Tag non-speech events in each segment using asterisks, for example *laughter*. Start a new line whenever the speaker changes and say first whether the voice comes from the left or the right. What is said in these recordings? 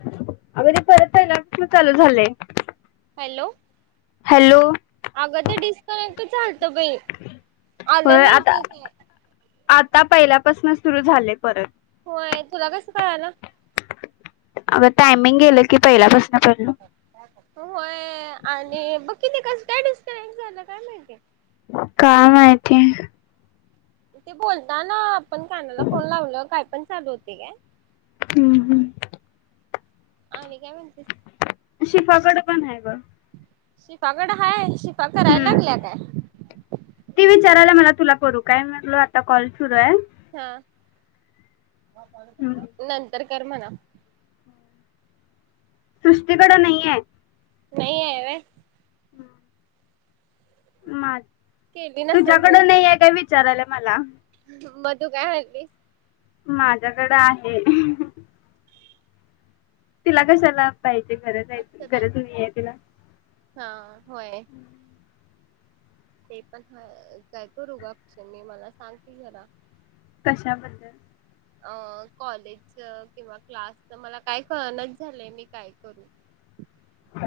left: अग ते परत पहिल्यापासन चालू झालय.
right: हॅलो अग ते डिस *inaudible* *unintelligible* आलं
left: होय
right: नाही
left: आता
right: ते काय
left: आता पहिल्यापासून सुरू झालय परत.
right: होय तुला कसं कळालं.
left: अग टायमिंग गेलं की पहिल्यापासू
right: होय आणि बघ किती क काय डिस्कनेक्ट झालं काय माहिती.
left: काय माहिती
right: ते बोलता ना पण कानाला फोन लावल काय पण चालू होते काय?
left: हं हं
right: आणि काय म्हणतेस
left: शिफाकड पण आहे बघ
right: शिपाकड हाय शि त्या करायला
left: हम्म
right: लागल्या काय?
left: ती विचारायला मला तुला करू काय म्हटल आता कॉल सुरू हाय.
right: हा नंतर कर म्हणाव
left: सृष्टीकड नाहीये.
right: नाहीये व्हय
left: मा
right: केली नसल
left: तुझ्याकड
right: तिने
left: नाहीये काय वि चारालय मला
right: म तू काय हारलीस?
left: माझ्याकड आहे. तिला कशाला? पाहिजे गरज आहे
right: अक्षता
left: गरज नहीये तिला
right: हा होय. ते पण ह काय करु ग अक्षे मी, मला सांग की जरा
left: कशाबद्दल?
right: अ कॉलेजच किंवा क्लासच मला काय कळणाच झालय मी काय करू?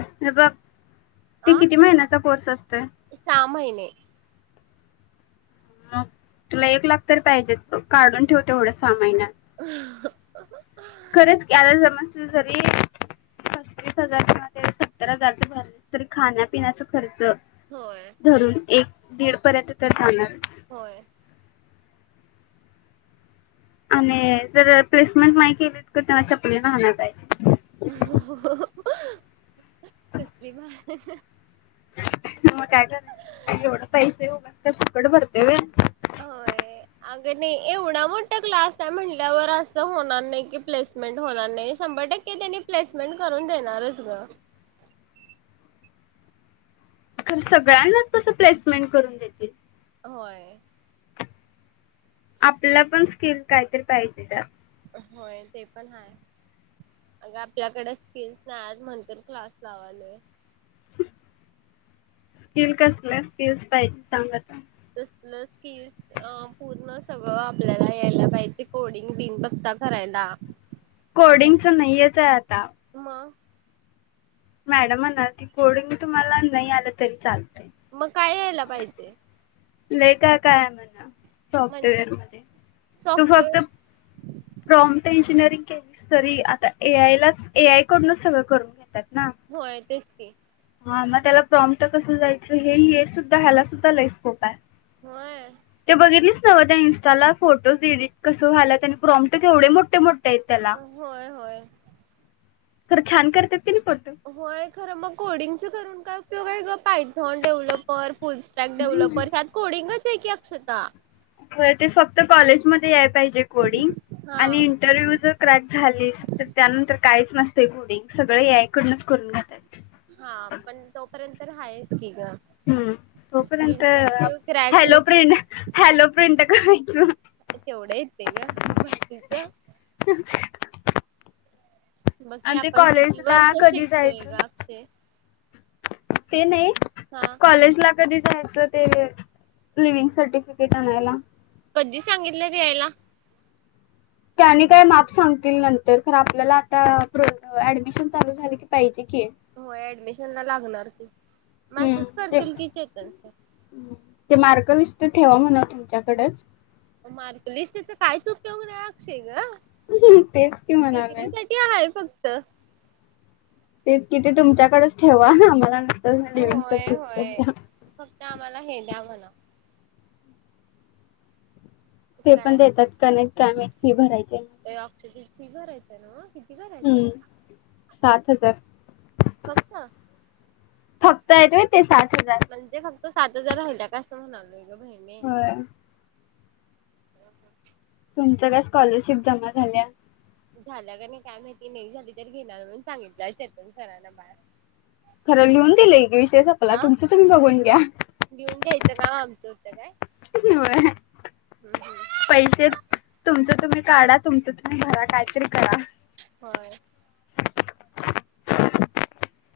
left: हे बघ ते
right: आ
left: किती महिन्याचा कोर्स असतोय?
right: हे
left: मग तुला एक लाख तर पाहिजेच, काढून ठेव तेवढं सहा महिन्या
right: अहं *unintelligible*
left: खरंच कि आता समज तु जरी पस्तीस हजार किंवा जे सत्तर हजारच भरलीस तरी खाण्यापिण्याचा खर्च
right: होय
left: धरून एक दीड पर्यंत तर जाणार
right: होय
left: आणि जर प्लेसमेंट नाही केली, तर त्याला चपलीन हानाय पाहिजे
right: कसली बा *unintelligible*
left: मग काय तर, ऐवढ पैसे उगचच फुकट भरतय व्हय
right: होय अगं नाही एवढा मोठा क्लास आहे म्हटल्यावर असं होणार नाही कि प्लेसमेंट होणार नाही शंभर टक्के त्यांनी प्लेसमेंट करून देणारच ग
left: खर सगळ्यांनाच तस प्लेसमेंट करून देतील
right: होय
left: आपल्या पण स्किल काहीतरी पाहिजे त्यात
right: होय ते पण हाय, अग आपल्याकड स्किल्स नायत म्हणल क्लास लावालय
left: स्किल कसलं, स्किल्स पाहि सांग आता
right: तसल स्किल पूर्ण सगळं आपल्याला यायला पाहिजे कोडिंग बिन बगता करायला आपण
left: कोडिंगच नाहीच आहे आता
right: मग
left: मॅडम म्हणालतीत कोडींग तुम्हाला नाही आलं तरी चाल
right: मग काय यायला पाहिजे?
left: लय काय काय हाय म्हन
right: म्हण
left: सॉफ्टवेअर मध्ये तू फक्त
right: सॉफ्टवेअर
left: फ्रॉम ते इंजिनिअरिंग केल तरी, आता ए आय ला च ए आय कडूनच सगळं करून घेतात ना
right: होय तेच ह
left: हा मग त्याला प्रॉम्ट कसं जायचं? हे सुद्धा ह्याला सुद्धा लई स्कोप आहे.
right: होय
left: ते बघितलीस नव त्या इनस्टाला फोटोज एडिट कसं झाला त्यांनी प्रॉम्प्ट केवढे मोठे मोठे आहेत त्याला
right: होय होय
left: खर छान करतात की नाही फोटो
right: होय खरं मग कोडिंग च करून काय उपयोग आहे ग पायथॉन, डेव्हलपर फुलस्टॅक डेव्हलपर ह्या कोडिंगच की अक्षता
left: व्हय ते फक्त कॉलेजमध्ये या पायजे कोडिंग
right: हा
left: आणि इनटरव्हीव जर क्रक झालीस तर त्या नंतर काहीच नसते कोडिंग सगळं ए आय कडूनच करून घेतात
right: हा पण तोपर्यंत राहायच की ग
left: हूं तोपर्यंत
right: इंटरव्ह्यू क्रॅक
left: हॅलो
right: होत
left: प्रिं हॅलो प्रिंट कराय *unintelligible*
right: तेवढा येतय ग बाकीच बग की
left: आणि ते
right: आपण किती वर्ष
left: कॉलेजला कधी
right: शिकतोय
left: जायचं
right: ग अक्षे
left: ते नाही
right: हा
left: कॉलेजला कधी जायचं ते लिविंग सर्टिफिकीट आणायला.
right: कधी सांगितलं द्यायला.
left: त्यानी काही माम सांगतील नंतर आपल्याला आता ऍडमिशन चालू झाली की पाहिजे. की
right: हो ऍडमिशन ला लागणार की
left: हम्म
right: मॅसेज करतील
left: तेच
right: की चैतन्य सर
left: ते मार्गलिस्त ठेवा म्हणव तुमच्याकडच
right: मार्क लिस्टच काहीच उपयोग नाही अक्षे ग
left: तेच की म्हणालोय.
right: त
left: किती तुमच्याकडच ठेवा आम्हाला न
right: होय होय फक्त आम्हाला हे द्या म्हणाव
left: ते पण
right: काय
left: देतात का नाई काय माहित फी भराय
right: *unintelligible* फी भरायचंय न्हवं किती भरायचंय
left: हम्म सात हजार
right: फक्त
left: फक्त आहेत होय ते सात हजार
right: म्हणजे फक्त सात हजार राहिल्या काय असं म्हणालोय अग बहिने
left: होय
right: *unintelligible*
left: तुमचं काय स्कॉलरशिप जमा झाल्या
right: झाल्या का नाही काय माहिती नाई झाली तर घेणार म्हणून सांगितलंय चेतन सरांना बाहेर
left: खर लिहून दिलंय की विषय सपला
right: अ
left: तुमचं तुम्ही बघून घ्या
right: झोपत्या काय?
left: *unintelligible*
right: हम्म हम्म
left: पैसे तुमच तुम्ही काढा. तुमंच भरा काहीतरी करा
right: होय.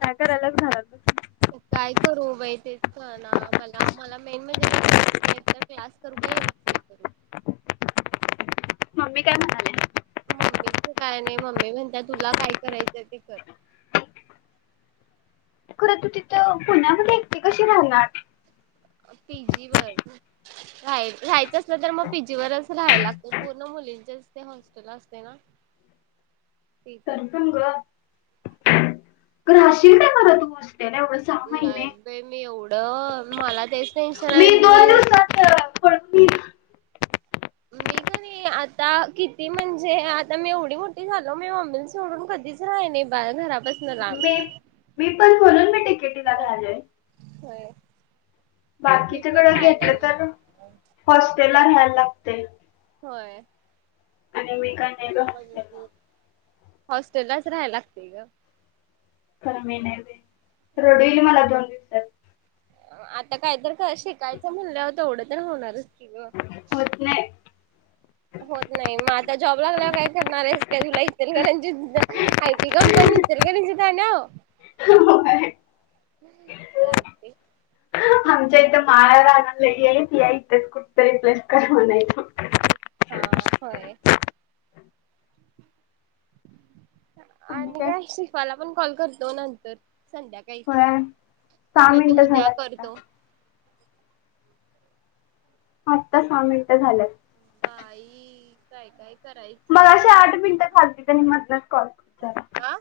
left: काय करायल्यास घरात बसून
right: काय करू बाई तेच कळना मला मला मेन म्हणजे कॉम्प्युचा एकदा क्लास करू का एमसीए करू?
left: मम्मी काय म्हणाल्या?
right: मम्मीचं काय नाही मम्मी म्हणत्या तुला काय करायचं ते कर
left: खरं तू तिथं पुण्यामध्ये एकटी कशी रहाणार?
right: पीजी वर राय राहायचं असलं तर मग पीजी वरच राहायला लागत पूर्ण मुलींचेच ते हॉस्टेल असते ना तिथं.
left: तरीपण ग रहाशील काय खरं तू अशी
right: नाही बई मी एवढं मला तेच टेन्शन आहे मी
left: दोन दिवसात अं, पळून येईन.
right: मी क नाही आता किती म्हणजे आता मी एवढी मोठी झालो मी मम्मी सोडून कधीच राहि नाही बा घरापा
left: मी मी पण बोलून मी डी. के. टी. ला घ्यालोय.
right: होय मी पण
left: बाकीच्याकड घेतलं
right: राहायला
left: तर हॉस्टेल ला रायला लागतय.
right: होय.
left: आणि मी काय नाही बा हॉस्टेल ला
right: हॉस्टेलाच राहायला लागतय ग
left: खरं मी नाहीे बाई रडू इल मला दोन दिवसात.
right: आता कायतर शिकायचं म्हणल्याव तेवढं तर होणारच कि ग
left: होत नाही
right: होत नाही मग आता जॉब लागल्यावर काय करणार आहेस काय तुला इचलकरनंजी आयटी कंपनी इचलकरनंजीत आनु
left: होय.
right: चालतय.
left: आमच्या इथं माळला रानाला येईत *unintelligible* या इथेच कुठत रिप्लेस कर म्हणायचं
right: हा होय. *inaudible* आणि काय शिकवाला पण कॉल करतो नंतर संध्याकाळी
left: होय सहा
right: नाहीतर
left: मिनिटं
right: उद्या
left: झाल्यात
right: करतो.
left: आता आत्ता सहा मिनिट झाल्यात
right: बाई काय काय करायचं
left: मगाशी
right: हातात
left: आठ मिनिटं
right: आपल्याला
left: झालतित आणि मधच कॉल कट झाला.
right: आ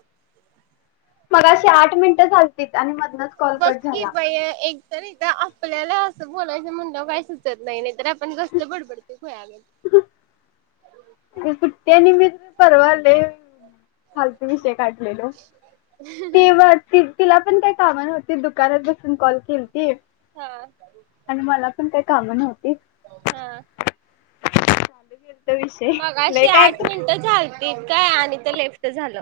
left: मगाशी आठ मिनटं झाल *inaudible* आणि मधनच कॉल
right: बघ
left: कट
right: की
left: झाला.
right: बाई एक तर इथं आपल्याला असं बोलायचं मनल्याव काही सुचत नाही. तर आपण घसलं बडबडत *unintelligible*
left: मी सुट्टया निमित्त परवाले. फालतू विषय काढलेल. तेव्हा त तिला पण काय कामं नव्हती, दुकानात बसून कॉल किलती
right: हा
left: आणि मला पण काय काम नव्ह
right: हा.
left: तो विशय.
right: मगाशि आठ मिनिटं झालं. *unintelligible* आणि ते लेफ्ट झालं.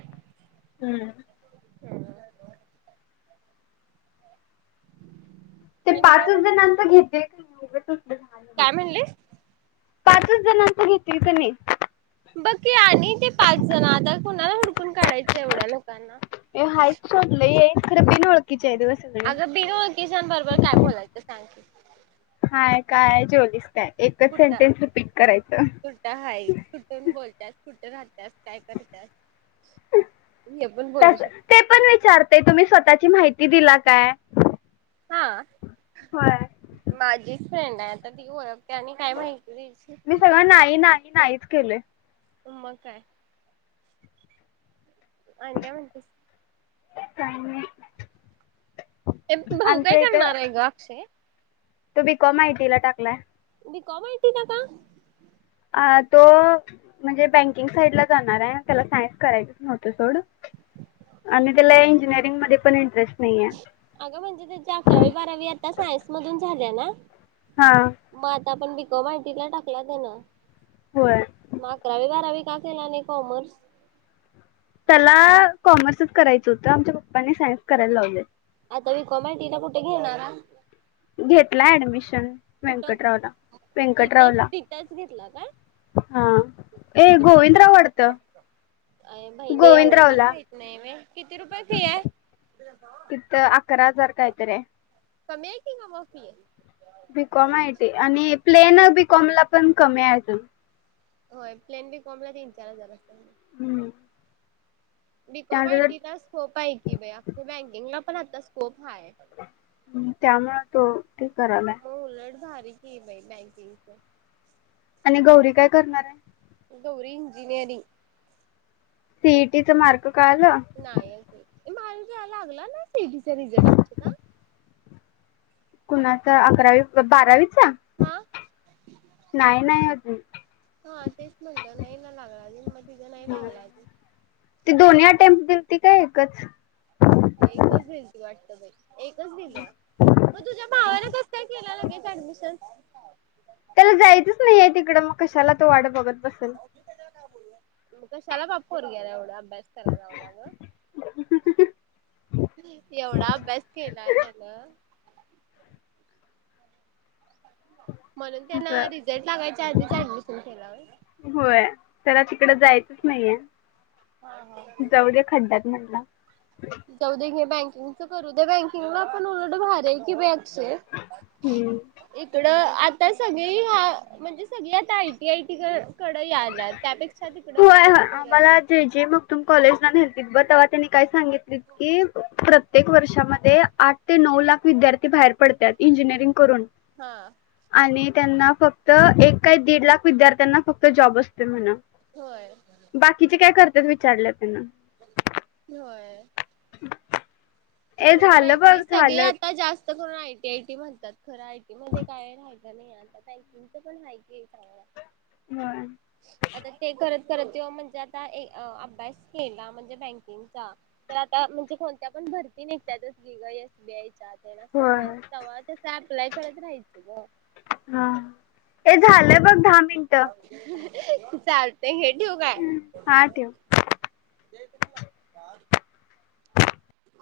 left: ते
right: आणि काय मग
left: पाचच जणांचं घेते. *unintelligible*
right: काय म्हणलीस
left: पाचच जणांच घेतील कनय.
right: बघ की आणि ते पाच जण आता कोणाला हुडक कुण काढायचं एवढ्या लोकांना.
left: हायत सोडलं येईन खरं बिनओळखी
right: आग बिनओळखीच्या बरोबर काय बोलायचं, सांग की.
left: हाय काय जेवलीस काय? एकच
right: कुठ?
left: सेंटेन्स रिपीट करायचं.
right: कुठ हाय? कुठून बोलतात? कुठ राहत काय करतीयास? काय करत्यात? मी हे पण बोलू
left: तस
right: शकतोय.
left: ती दिला काय? *inaudible*
right: हा.
left: होय
right: माझी फ्रेंडय आता ती ओळख. त्यांनी काय माहिती
left: मी
right: दिलती?
left: सगळं नाही नाही नाहीच केलय.
right: उ म काय? आणि काय म्हणतेस?
left: काही नाही.
right: *unintelligible* भाऊ काय
left: आमच्या इथं
right: करणार आहे ग अक्षय?
left: तो बी कॉम आयटीला टाकलाय.
right: बी कॉम आयटी ला का?
left: तो म्हणजे बँकिंग साईड ला जाणार आहे त्याला सायन्स करायचंच नव्हतं सोड आणि त्याला इंजिनिअरिंग मध्ये पण इंटरेस्ट नाहीये
right: अगं म्हणजे त्याची अकरावी बारावी आता सायन्स मधून झाली. *unintelligible*
left: हा
right: आता पण बिकॉम आयटीला टाकलाय त्यानं
left: होय.
right: मग अकरावी बारावी का केला नाही कॉमर्स?
left: त्याला कॉमर्सच करायचं होतं आमच्या पप्पाने सायन्स करायला लावलय.
right: आता बिकॉम आयटी ला कुठ घेणारा?
left: घेतल ऍडमिशन
right: कुठं
left: व्यंकटरावला
right: तिथच
left: व्यंकटरावला
right: तिथंच घेतला काय
left: हा ए
right: किती
left: गोविंदराव वाटतं
right: अ बहिणे एवढं पण
left: गोविंदरावला
right: माहित नाही होय किती रुपये फी आहे?
left: तिथं अकरा हजार काहीतरी आहे
right: कमी आहे की ग मग फी.
left: बीकॉम आयटी आणि प्लेन बीकॉम ला पण कमी आहे आजून
right: होय प्लेन बीकॉम ला तीन चार हजार असेल.
left: हम्म
right: बीकॉम
left: त्यानंतर
right: आयटीला स्कोप आहे की बाई आपली बँकिंगला पण आता स्कोप हाय.
left: ह् त्यामुळे तो ते करालाय
right: मग उलट भारी की बाई बँकिंगच
left: आणि गौरी काय करणार आहे?
right: गौरी इंजिनीयरिंग
left: सीईटीच मार्क कळालं
right: नाही अजून. माहिजा लागला ना सीईटीचा रिझल्ट अक्षदा
left: कुणाचा अकरावी बारावीचा
right: हा
left: नाही नाही अजून
right: हा तेच म्हणलं नाही ना लागला अजून मग तिझं नाही लागला अजून
left: ते दोन्ही अटेम्पट देऊन ती काय एकच
right: एकच दिलती वाटतं बाई एकच दिल्या मग तुझ्या भावाने कस का केल लगेच ऍडमिशन
left: त्याला जायचंच नाहीये आहे तिकडं मग कशाला तो वाट बघत बसल
right: मग कशाला बा पोरग्याला एवढा अभ्यास कराय लावला ग एवढा अभ्यास केला त्यानं? *inaudible* म्हणून त्यांन
left: असं
right: रिझल्ट लावायच्या आधीच ऍडमिशन केल होय?
left: होय त्याला तिकडे जायचंच नाहीये म्हणला
right: जाऊदे घे बँक *unintelligible* करूदे बँकिंगला पण उलट भारीये की बँक सेफ
left: हम्म
right: इकडं आता सगळी हा म्हणजे सगळी आता आयटी आय टी क
left: होय होय
right: बरं
left: आम्हाला जे जे मगदूम कॉलेजला न्हेलंतीत बग तवा त्यांनी काय सांगितलीत की प्रत्येक वर्षामध्ये आठ ते नऊ लाख विद्या बाहेर पडत्यात इंजिनिअरिंग करून
right: हा
left: आणि त्यांना फक्त एक काय दीड लाख विद्यार्थ्यांना फक्त जॉब अस तय म्हणा
right: होय
left: बाकीचे काय कर तेच विचारलं त्यांना
right: होय
left: ए
right: बरोबर आहे
left: झालं बघ
right: की सगळी
left: झालं
right: आता जास्त करून आयटी आयटी म्हणतात. खरं आयटी मधे काय राहि ल नाही आता टायपिंगच पण हाय की चांगला
left: होय
right: आता ते करत खर त्यो म्हणजे आता ए अभ्यास केला म्हणजे बँकिंगचा तर आता म्हणजे कोणत्या पण भर ती निघत्यातच की ग एस बी आय च्या *unintelligible* म
left: होय
right: तवा तसं आप्लाय करत राहायचं ग
left: हा ए झालंय बघ दहा मिनिटं
right: *unintelligible* चालतय हे ठेऊ काय?
left: हा ठेव
right: *inaudible* *inaudible*